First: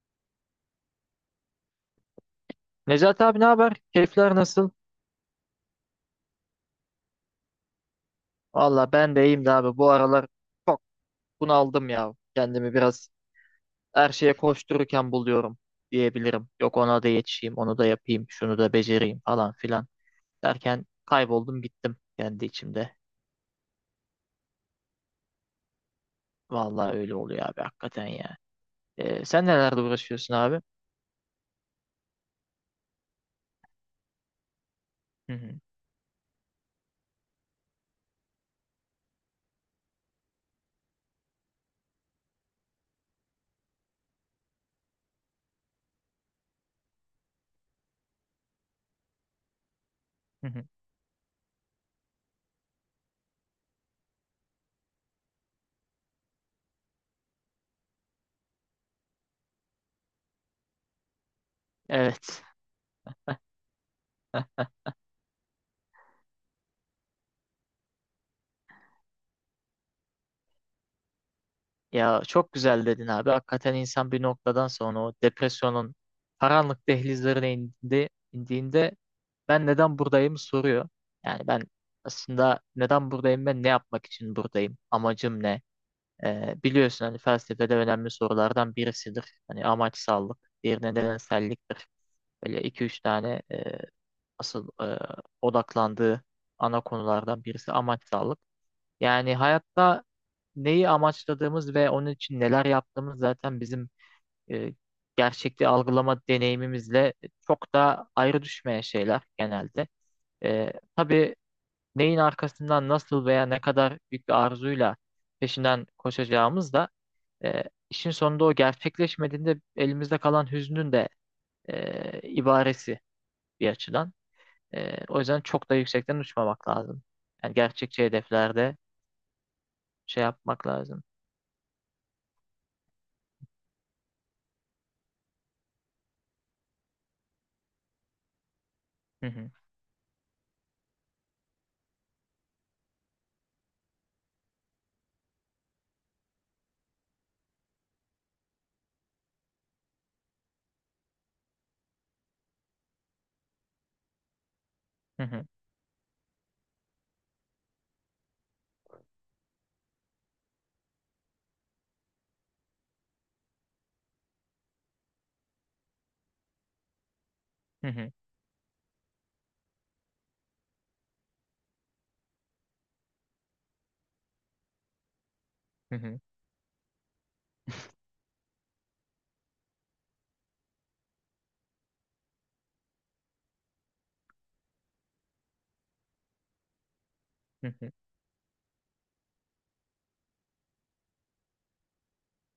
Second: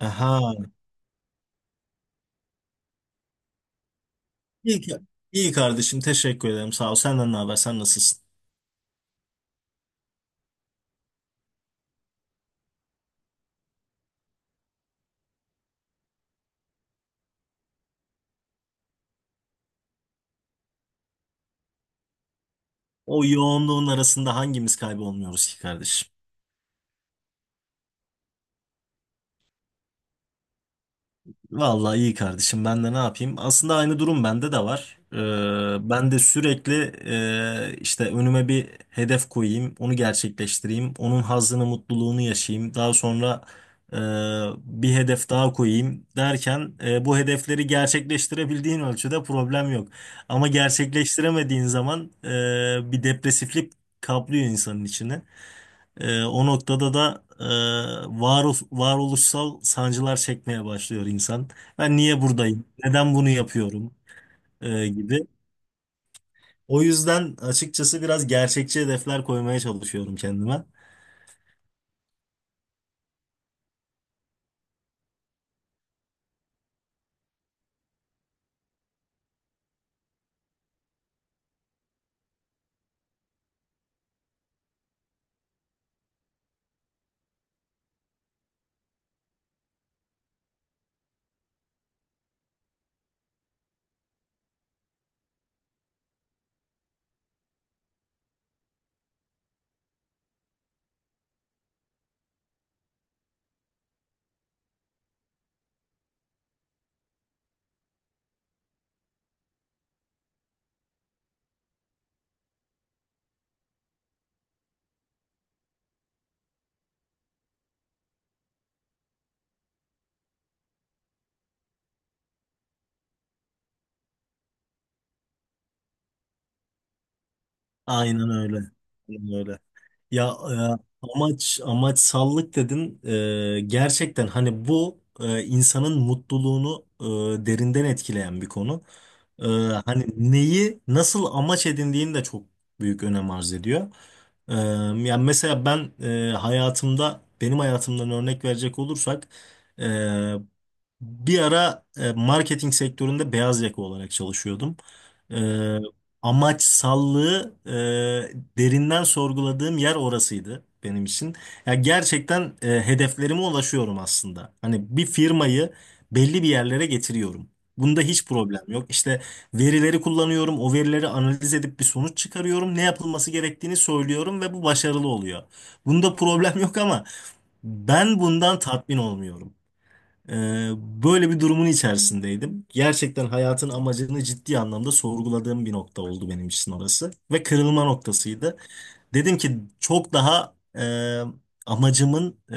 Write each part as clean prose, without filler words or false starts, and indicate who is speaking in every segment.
Speaker 1: Aha.
Speaker 2: Necati abi, ne haber? Keyifler nasıl?
Speaker 1: İyi, iyi kardeşim teşekkür ederim sağ ol. Senden ne haber, sen nasılsın?
Speaker 2: Valla ben de iyiyim de abi. Bu aralar çok bunaldım ya. Kendimi biraz her şeye koştururken buluyorum diyebilirim. Yok ona da yetişeyim, onu da yapayım, şunu da becereyim falan filan derken kayboldum gittim kendi içimde.
Speaker 1: O yoğunluğun arasında hangimiz kaybolmuyoruz ki kardeşim?
Speaker 2: Valla öyle oluyor abi, hakikaten ya. Sen nelerle uğraşıyorsun abi?
Speaker 1: Vallahi iyi kardeşim, ben de ne yapayım? Aslında aynı durum bende de var.
Speaker 2: Hı hı,
Speaker 1: Ben de sürekli işte önüme bir hedef koyayım, onu gerçekleştireyim, onun hazzını, mutluluğunu yaşayayım. Daha sonra e, bir hedef daha koyayım derken bu hedefleri gerçekleştirebildiğin ölçüde problem yok.
Speaker 2: hı
Speaker 1: Ama
Speaker 2: hı.
Speaker 1: gerçekleştiremediğin zaman bir depresiflik kaplıyor insanın içine. O noktada da varoluş, varoluşsal sancılar çekmeye başlıyor insan. Ben niye
Speaker 2: Evet.
Speaker 1: buradayım? Neden bunu yapıyorum? Gibi. O yüzden açıkçası biraz gerçekçi hedefler koymaya çalışıyorum kendime.
Speaker 2: Ya çok güzel dedin abi. Hakikaten insan bir noktadan sonra o depresyonun karanlık dehlizlerine indi, indiğinde ben neden buradayım soruyor. Yani ben aslında neden buradayım, ben ne yapmak için buradayım? Amacım ne? Biliyorsun hani felsefede önemli sorulardan birisidir. Hani amaçsallık bir nedenselliktir. Böyle iki üç tane asıl odaklandığı ana konulardan birisi amaçsallık. Yani hayatta neyi amaçladığımız ve onun için neler yaptığımız zaten bizim e, gerçekliği algılama deneyimimizle çok da ayrı düşmeyen şeyler genelde. Tabii neyin arkasından nasıl veya ne kadar büyük bir arzuyla peşinden koşacağımız da e, işin sonunda o gerçekleşmediğinde elimizde kalan hüznün de ibaresi bir açıdan. O yüzden çok da yüksekten uçmamak lazım. Yani gerçekçi
Speaker 1: Aynen öyle.
Speaker 2: hedeflerde
Speaker 1: Aynen öyle.
Speaker 2: şey
Speaker 1: Ya
Speaker 2: yapmak lazım.
Speaker 1: amaç amaçsallık dedin. Gerçekten hani bu insanın mutluluğunu derinden etkileyen bir konu.
Speaker 2: Hı
Speaker 1: E,
Speaker 2: hı,
Speaker 1: hani neyi nasıl amaç edindiğini de çok büyük önem arz ediyor. E, yani mesela ben e, hayatımda benim hayatımdan örnek verecek olursak e, bir ara marketing sektöründe beyaz yaka olarak çalışıyordum.
Speaker 2: hı hı,
Speaker 1: E, amaçsallığı derinden sorguladığım yer orasıydı benim için. Ya gerçekten hedeflerime ulaşıyorum aslında. Hani bir firmayı belli bir yerlere getiriyorum.
Speaker 2: hı
Speaker 1: Bunda
Speaker 2: hı,
Speaker 1: hiç problem yok. İşte verileri kullanıyorum, o verileri analiz edip bir sonuç çıkarıyorum, ne yapılması gerektiğini söylüyorum ve bu başarılı oluyor.
Speaker 2: hı
Speaker 1: Bunda
Speaker 2: hı,
Speaker 1: problem yok ama ben bundan tatmin olmuyorum. Ee, böyle bir durumun içerisindeydim. Gerçekten hayatın amacını ciddi anlamda sorguladığım bir nokta oldu benim için orası. Ve
Speaker 2: hı
Speaker 1: kırılma
Speaker 2: hı,
Speaker 1: noktasıydı. Dedim ki çok daha amacımın e,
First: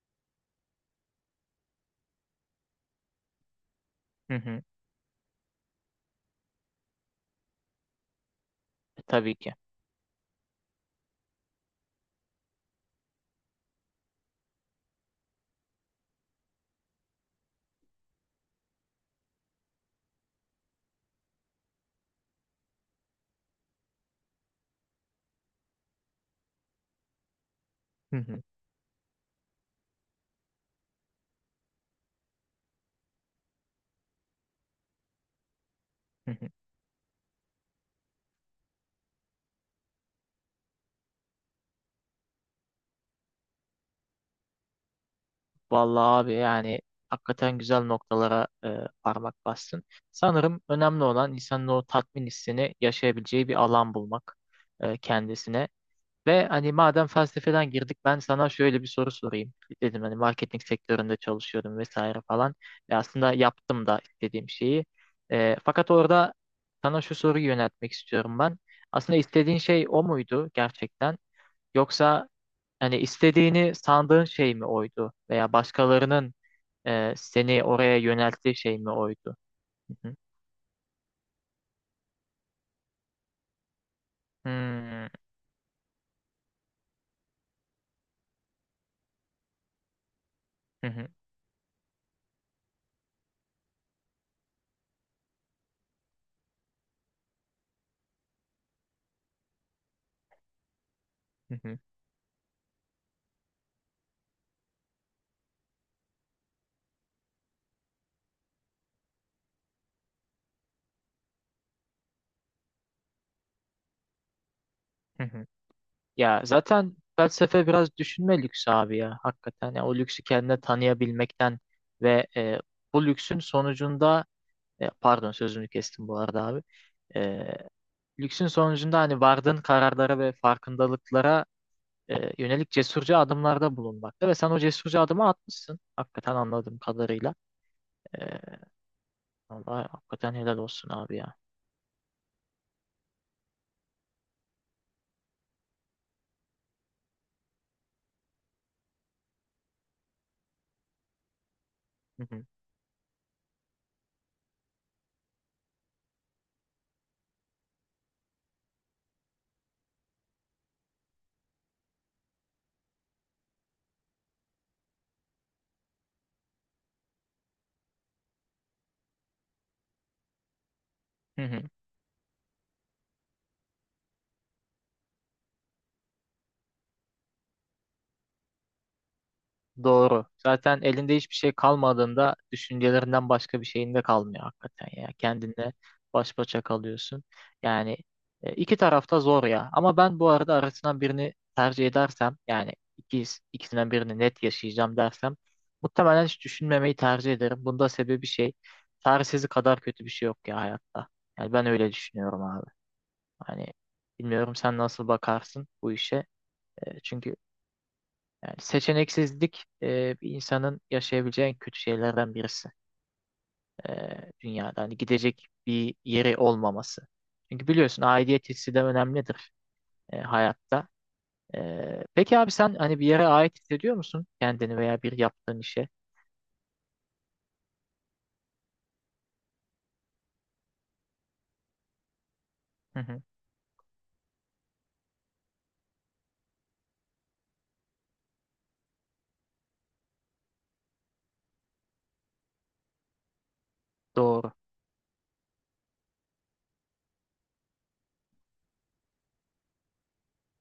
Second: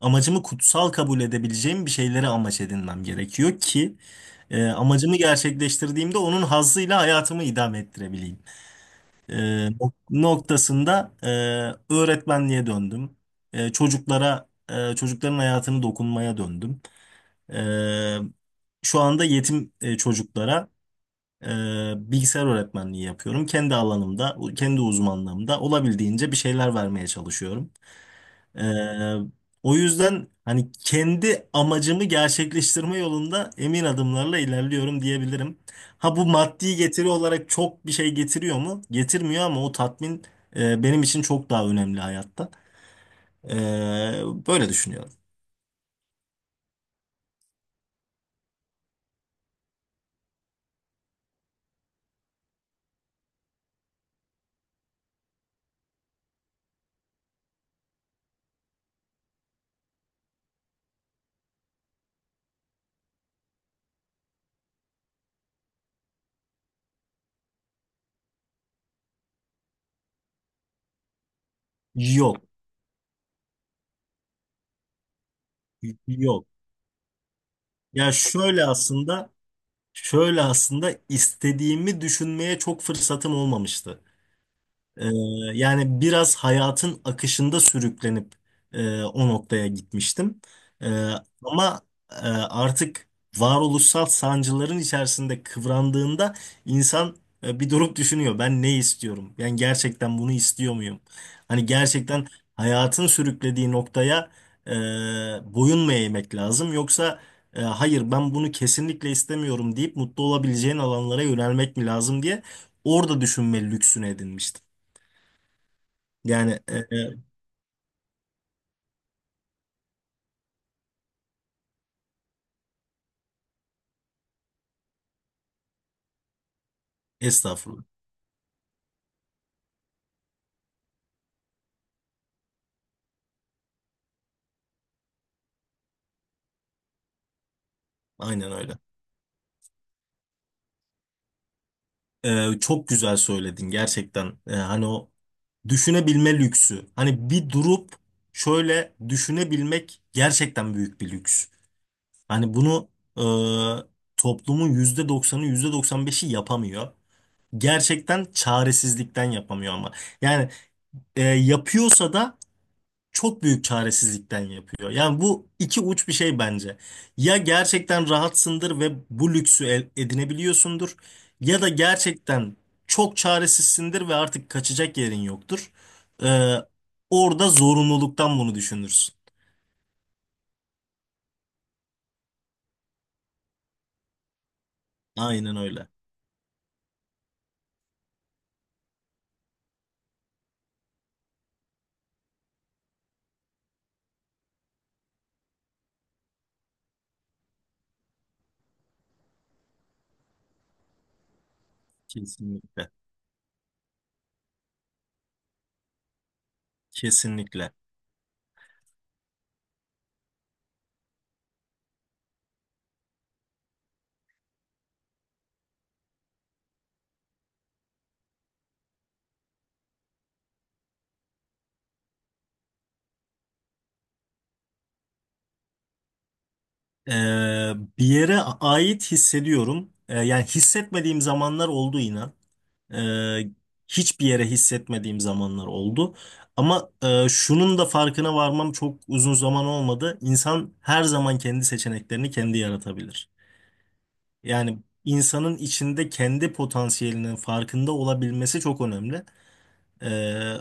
Speaker 1: amacımı kutsal kabul edebileceğim bir şeylere amaç edinmem gerekiyor ki
Speaker 2: hı hı.
Speaker 1: amacımı gerçekleştirdiğimde onun hazzıyla hayatımı idame ettirebileyim. E,
Speaker 2: Tabii ki.
Speaker 1: noktasında öğretmenliğe döndüm. Çocukların hayatını dokunmaya döndüm. Ee, şu anda yetim çocuklara e, bilgisayar öğretmenliği yapıyorum. Kendi alanımda, kendi uzmanlığımda olabildiğince bir şeyler vermeye çalışıyorum.
Speaker 2: Hı hı,
Speaker 1: Ee, o yüzden hani kendi amacımı gerçekleştirme yolunda emin adımlarla ilerliyorum diyebilirim. Ha, bu
Speaker 2: hı hı.
Speaker 1: maddi getiri olarak çok bir şey getiriyor mu? Getirmiyor ama o tatmin benim için çok daha önemli hayatta. Böyle düşünüyorum.
Speaker 2: Vallahi abi, yani hakikaten güzel noktalara parmak bastın. Sanırım önemli olan insanın o tatmin hissini yaşayabileceği bir alan bulmak kendisine. Ve hani madem felsefeden girdik, ben sana şöyle bir soru sorayım. Dedim hani marketing sektöründe çalışıyordum vesaire falan. Ve aslında yaptım da istediğim şeyi. Fakat orada sana şu soruyu yöneltmek istiyorum ben. Aslında istediğin şey o muydu gerçekten? Yoksa
Speaker 1: Yok,
Speaker 2: hani istediğini sandığın şey mi oydu? Veya başkalarının
Speaker 1: yok.
Speaker 2: seni oraya
Speaker 1: Ya
Speaker 2: yönelttiği
Speaker 1: şöyle
Speaker 2: şey mi
Speaker 1: aslında.
Speaker 2: oydu? Hı hı.
Speaker 1: Şöyle aslında istediğimi düşünmeye çok fırsatım olmamıştı. Ee,
Speaker 2: Hmm,
Speaker 1: yani biraz hayatın akışında sürüklenip o noktaya gitmiştim.
Speaker 2: hı hı,
Speaker 1: Ee, ama artık varoluşsal sancıların içerisinde kıvrandığında insan bir durup düşünüyor. Ben ne istiyorum? Ben gerçekten bunu istiyor muyum?
Speaker 2: hı
Speaker 1: Hani
Speaker 2: hı,
Speaker 1: gerçekten hayatın sürüklediği noktaya e, boyun mu eğmek lazım? Yoksa hayır ben bunu kesinlikle istemiyorum deyip mutlu olabileceğin alanlara yönelmek mi lazım diye orada düşünme lüksünü edinmiştim.
Speaker 2: hı hı. Ya
Speaker 1: Yani
Speaker 2: zaten felsefe biraz düşünme lüksü abi ya. Hakikaten ya o lüksü kendine tanıyabilmekten ve bu lüksün sonucunda pardon, sözünü kestim bu arada abi. E,
Speaker 1: estağfurullah.
Speaker 2: Lüksün sonucunda hani vardığın kararlara ve farkındalıklara yönelik cesurca adımlarda bulunmakta, ve sen o cesurca adımı atmışsın. Hakikaten anladığım kadarıyla. E,
Speaker 1: Aynen öyle.
Speaker 2: Vallahi hakikaten helal olsun abi ya.
Speaker 1: Çok güzel söyledin gerçekten. Hani o düşünebilme lüksü. Hani bir durup şöyle düşünebilmek gerçekten büyük bir lüks. Hani bunu e, toplumun %90'ı, yüzde doksan beşi yapamıyor. Gerçekten çaresizlikten yapamıyor ama. Yani yapıyorsa da çok büyük çaresizlikten yapıyor. Yani bu iki uç bir şey bence. Ya gerçekten rahatsındır ve bu lüksü edinebiliyorsundur
Speaker 2: Hı hı.
Speaker 1: ya da gerçekten çok çaresizsindir ve artık kaçacak yerin yoktur. Ee, orada zorunluluktan bunu düşünürsün.
Speaker 2: Doğru. Zaten elinde hiçbir şey kalmadığında düşüncelerinden başka bir şeyin de kalmıyor hakikaten ya.
Speaker 1: Aynen
Speaker 2: Kendinle
Speaker 1: öyle.
Speaker 2: baş başa kalıyorsun. Yani iki tarafta zor ya. Ama ben bu arada arasından birini tercih edersem, yani ikisinden birini net yaşayacağım dersem muhtemelen hiç düşünmemeyi tercih ederim. Bunda sebebi şey, çaresizlik kadar kötü bir şey yok ya hayatta. Yani ben öyle düşünüyorum abi.
Speaker 1: Kesinlikle.
Speaker 2: Hani bilmiyorum sen nasıl bakarsın bu işe. Çünkü
Speaker 1: Kesinlikle.
Speaker 2: yani seçeneksizlik bir insanın yaşayabileceği en kötü şeylerden birisi dünyada. Hani gidecek bir yeri olmaması. Çünkü biliyorsun aidiyet hissi de önemlidir hayatta. Peki abi, sen hani bir yere ait hissediyor musun kendini veya bir yaptığın işe?
Speaker 1: Ee, bir yere ait hissediyorum. Yani hissetmediğim zamanlar oldu inan.
Speaker 2: Hı hı,
Speaker 1: Ee, hiçbir yere hissetmediğim zamanlar oldu. Ama şunun da farkına varmam çok uzun zaman olmadı. İnsan her zaman kendi seçeneklerini kendi yaratabilir.
Speaker 2: doğru.
Speaker 1: Yani insanın içinde kendi potansiyelinin farkında olabilmesi çok önemli. Ee,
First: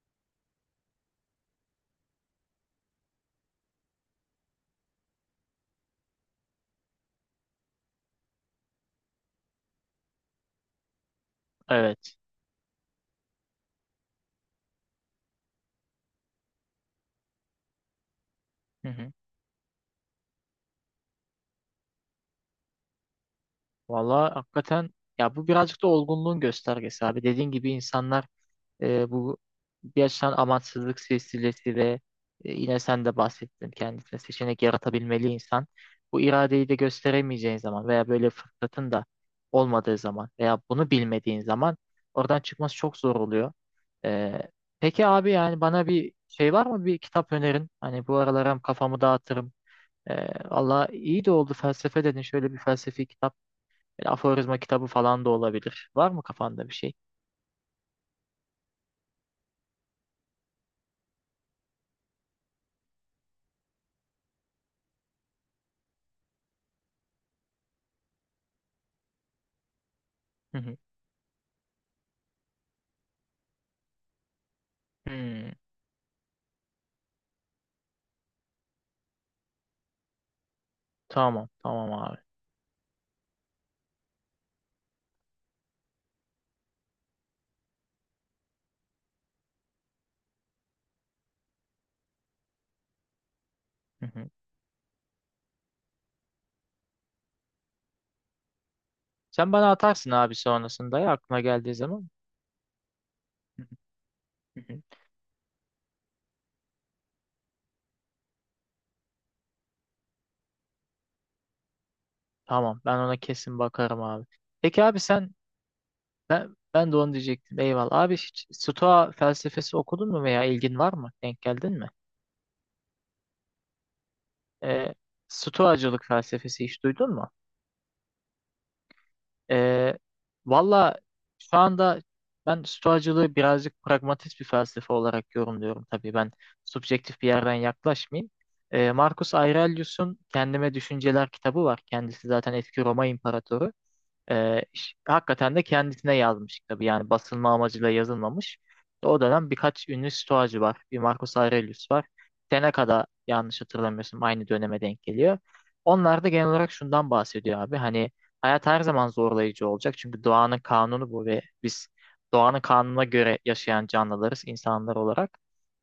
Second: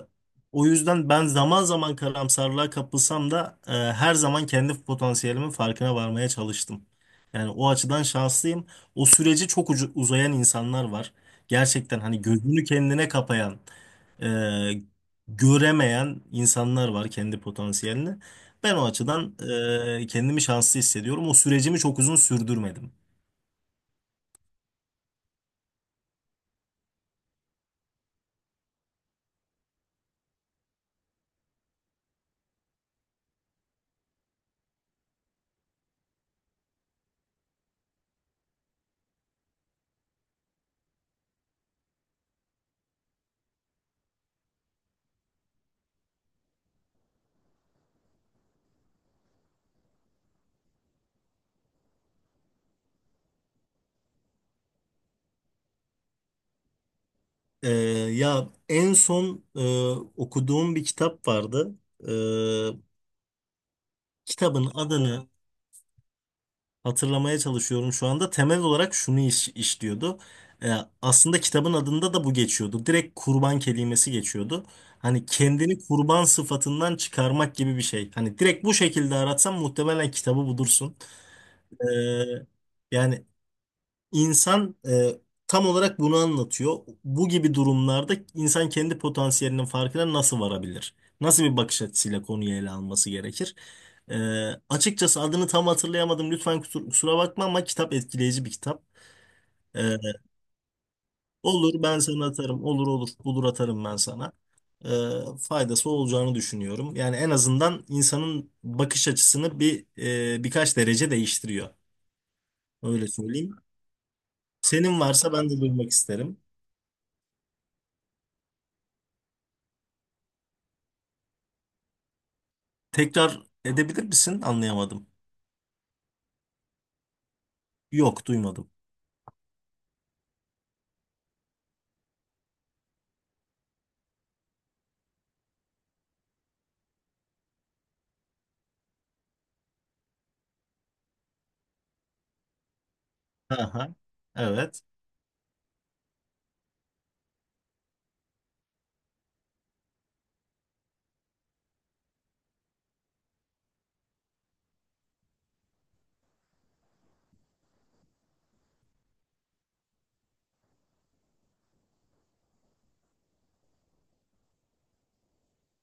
Speaker 1: o yüzden ben zaman zaman karamsarlığa kapılsam da her zaman kendi potansiyelimin farkına varmaya çalıştım. Yani o açıdan şanslıyım. O süreci çok uzayan insanlar var. Gerçekten
Speaker 2: Evet.
Speaker 1: hani gözünü kendine kapayan, e, göremeyen insanlar var kendi potansiyelini. Ben o
Speaker 2: Hı hı.
Speaker 1: açıdan kendimi şanslı hissediyorum. O sürecimi çok uzun sürdürmedim.
Speaker 2: Valla hakikaten ya, bu birazcık da olgunluğun göstergesi abi. Dediğin gibi insanlar bu yaşanan amansızlık silsilesi ve yine sen de bahsettin, kendisine seçenek yaratabilmeli insan. Bu iradeyi de gösteremeyeceğin zaman veya böyle fırsatın da olmadığı zaman veya bunu bilmediğin zaman oradan çıkması çok zor oluyor. E, peki abi, yani bana bir şey var mı, bir kitap önerin? Hani bu aralar hem kafamı dağıtırım. E, Valla iyi de oldu, felsefe dedin, şöyle bir felsefi kitap. Böyle aforizma kitabı falan da olabilir. Var mı kafanda bir şey?
Speaker 1: Ee, ya en son okuduğum bir kitap vardı. Kitabın adını hatırlamaya çalışıyorum şu anda. Temel olarak şunu işliyordu.
Speaker 2: Hı
Speaker 1: Ee,
Speaker 2: hı.
Speaker 1: aslında kitabın adında da bu geçiyordu. Direkt kurban kelimesi geçiyordu. Hani
Speaker 2: Hmm,
Speaker 1: kendini kurban sıfatından çıkarmak gibi bir şey. Hani direkt bu şekilde aratsan muhtemelen kitabı bulursun.
Speaker 2: tamam tamam abi.
Speaker 1: Ee, yani İnsan tam olarak bunu anlatıyor. Bu gibi durumlarda insan kendi potansiyelinin farkına nasıl varabilir? Nasıl bir bakış açısıyla konuyu ele alması gerekir?
Speaker 2: Hı
Speaker 1: E,
Speaker 2: hı.
Speaker 1: açıkçası adını tam hatırlayamadım. Lütfen kusura bakma ama kitap etkileyici bir kitap.
Speaker 2: Sen bana
Speaker 1: E,
Speaker 2: atarsın abi sonrasında ya, aklına geldiği
Speaker 1: olur ben
Speaker 2: zaman.
Speaker 1: sana atarım. Olur olur, bulur
Speaker 2: Hı
Speaker 1: atarım ben sana.
Speaker 2: hı, hı hı.
Speaker 1: E, faydası olacağını düşünüyorum. Yani en azından insanın bakış açısını birkaç derece değiştiriyor.
Speaker 2: Tamam, ben
Speaker 1: Öyle
Speaker 2: ona
Speaker 1: söyleyeyim.
Speaker 2: kesin bakarım abi. Peki abi
Speaker 1: Senin
Speaker 2: sen,
Speaker 1: varsa ben de duymak isterim.
Speaker 2: ben de onu diyecektim. Eyvallah. Abi, hiç Stoa felsefesi okudun mu veya ilgin var mı? Denk geldin mi?
Speaker 1: Tekrar edebilir misin?
Speaker 2: Ee,
Speaker 1: Anlayamadım.
Speaker 2: Stoacılık felsefesi hiç duydun mu?
Speaker 1: Yok, duymadım.
Speaker 2: Ee, Valla şu anda ben Stoacılığı birazcık pragmatist bir felsefe olarak yorumluyorum. Tabii ben subjektif bir yerden yaklaşmayayım. Marcus Aurelius'un Kendime Düşünceler kitabı var. Kendisi zaten eski Roma imparatoru.
Speaker 1: Aha, evet.
Speaker 2: Hakikaten de kendisine yazmış, tabii yani basılma amacıyla yazılmamış. O dönem birkaç ünlü stoacı var. Bir Marcus Aurelius var. Seneca'da yanlış hatırlamıyorsun, aynı döneme denk geliyor. Onlar da genel olarak şundan bahsediyor abi. Hani hayat her zaman zorlayıcı olacak. Çünkü doğanın kanunu bu ve biz doğanın kanununa göre yaşayan canlılarız insanlar olarak.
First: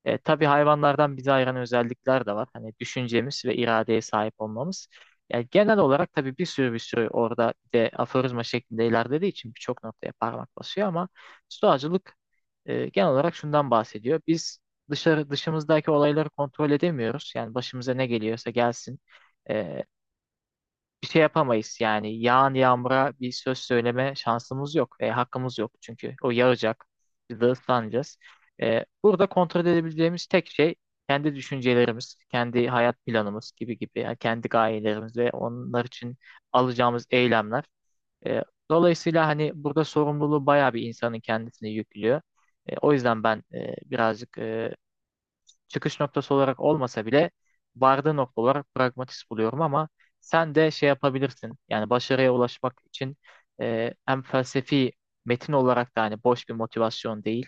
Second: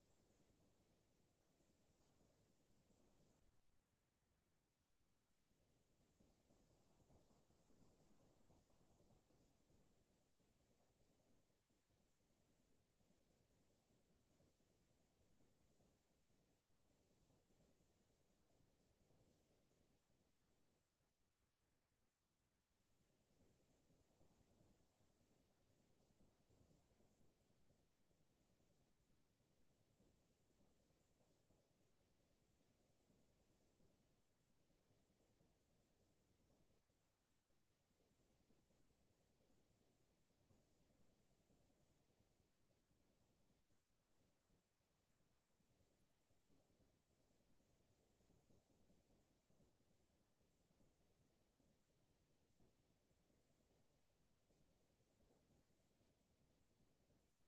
Speaker 2: Tabii hayvanlardan bizi ayıran özellikler de var. Hani düşüncemiz ve iradeye sahip olmamız. Yani genel olarak tabii bir sürü orada, bir de aforizma şeklinde ilerlediği için birçok noktaya parmak basıyor, ama stoacılık genel olarak şundan bahsediyor. Biz dışımızdaki olayları kontrol edemiyoruz. Yani başımıza ne geliyorsa gelsin. E, Bir şey yapamayız. Yani yağan yağmura bir söz söyleme şansımız yok ve hakkımız yok. Çünkü o yağacak. Biz de ıslanacağız. Burada kontrol edebileceğimiz tek şey kendi düşüncelerimiz, kendi hayat planımız, gibi gibi. Yani kendi gayelerimiz ve onlar için alacağımız eylemler. E, Dolayısıyla hani burada sorumluluğu bayağı bir insanın kendisine yüklüyor. O yüzden ben birazcık çıkış noktası olarak olmasa bile vardığı nokta olarak pragmatist buluyorum, ama sen de şey yapabilirsin. Yani başarıya ulaşmak için hem felsefi metin olarak da hani boş bir motivasyon değil.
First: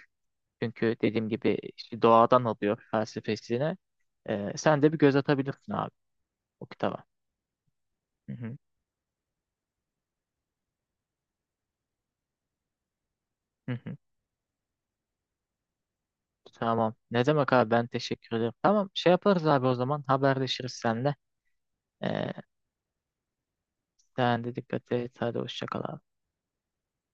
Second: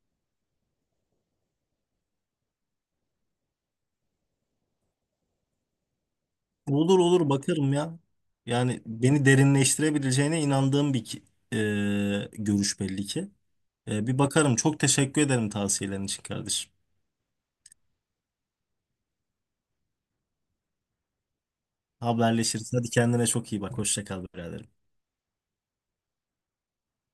Speaker 2: Çünkü dediğim gibi işte doğadan alıyor felsefesini. Sen de bir göz atabilirsin abi, o
Speaker 1: Olur
Speaker 2: kitaba.
Speaker 1: olur bakarım ya.
Speaker 2: Hı hı,
Speaker 1: Yani beni derinleştirebileceğine inandığım bir e, görüş belli ki.
Speaker 2: hı hı.
Speaker 1: Bir bakarım. Çok teşekkür ederim tavsiyelerin için kardeşim.
Speaker 2: Tamam. Ne demek abi, ben teşekkür ederim. Tamam, şey yaparız abi o zaman, haberleşiriz seninle. E,
Speaker 1: Haberleşiriz. Hadi kendine çok iyi bak. Hoşça kal
Speaker 2: Sen de
Speaker 1: biraderim.
Speaker 2: dikkat et. Hadi hoşça kal abi.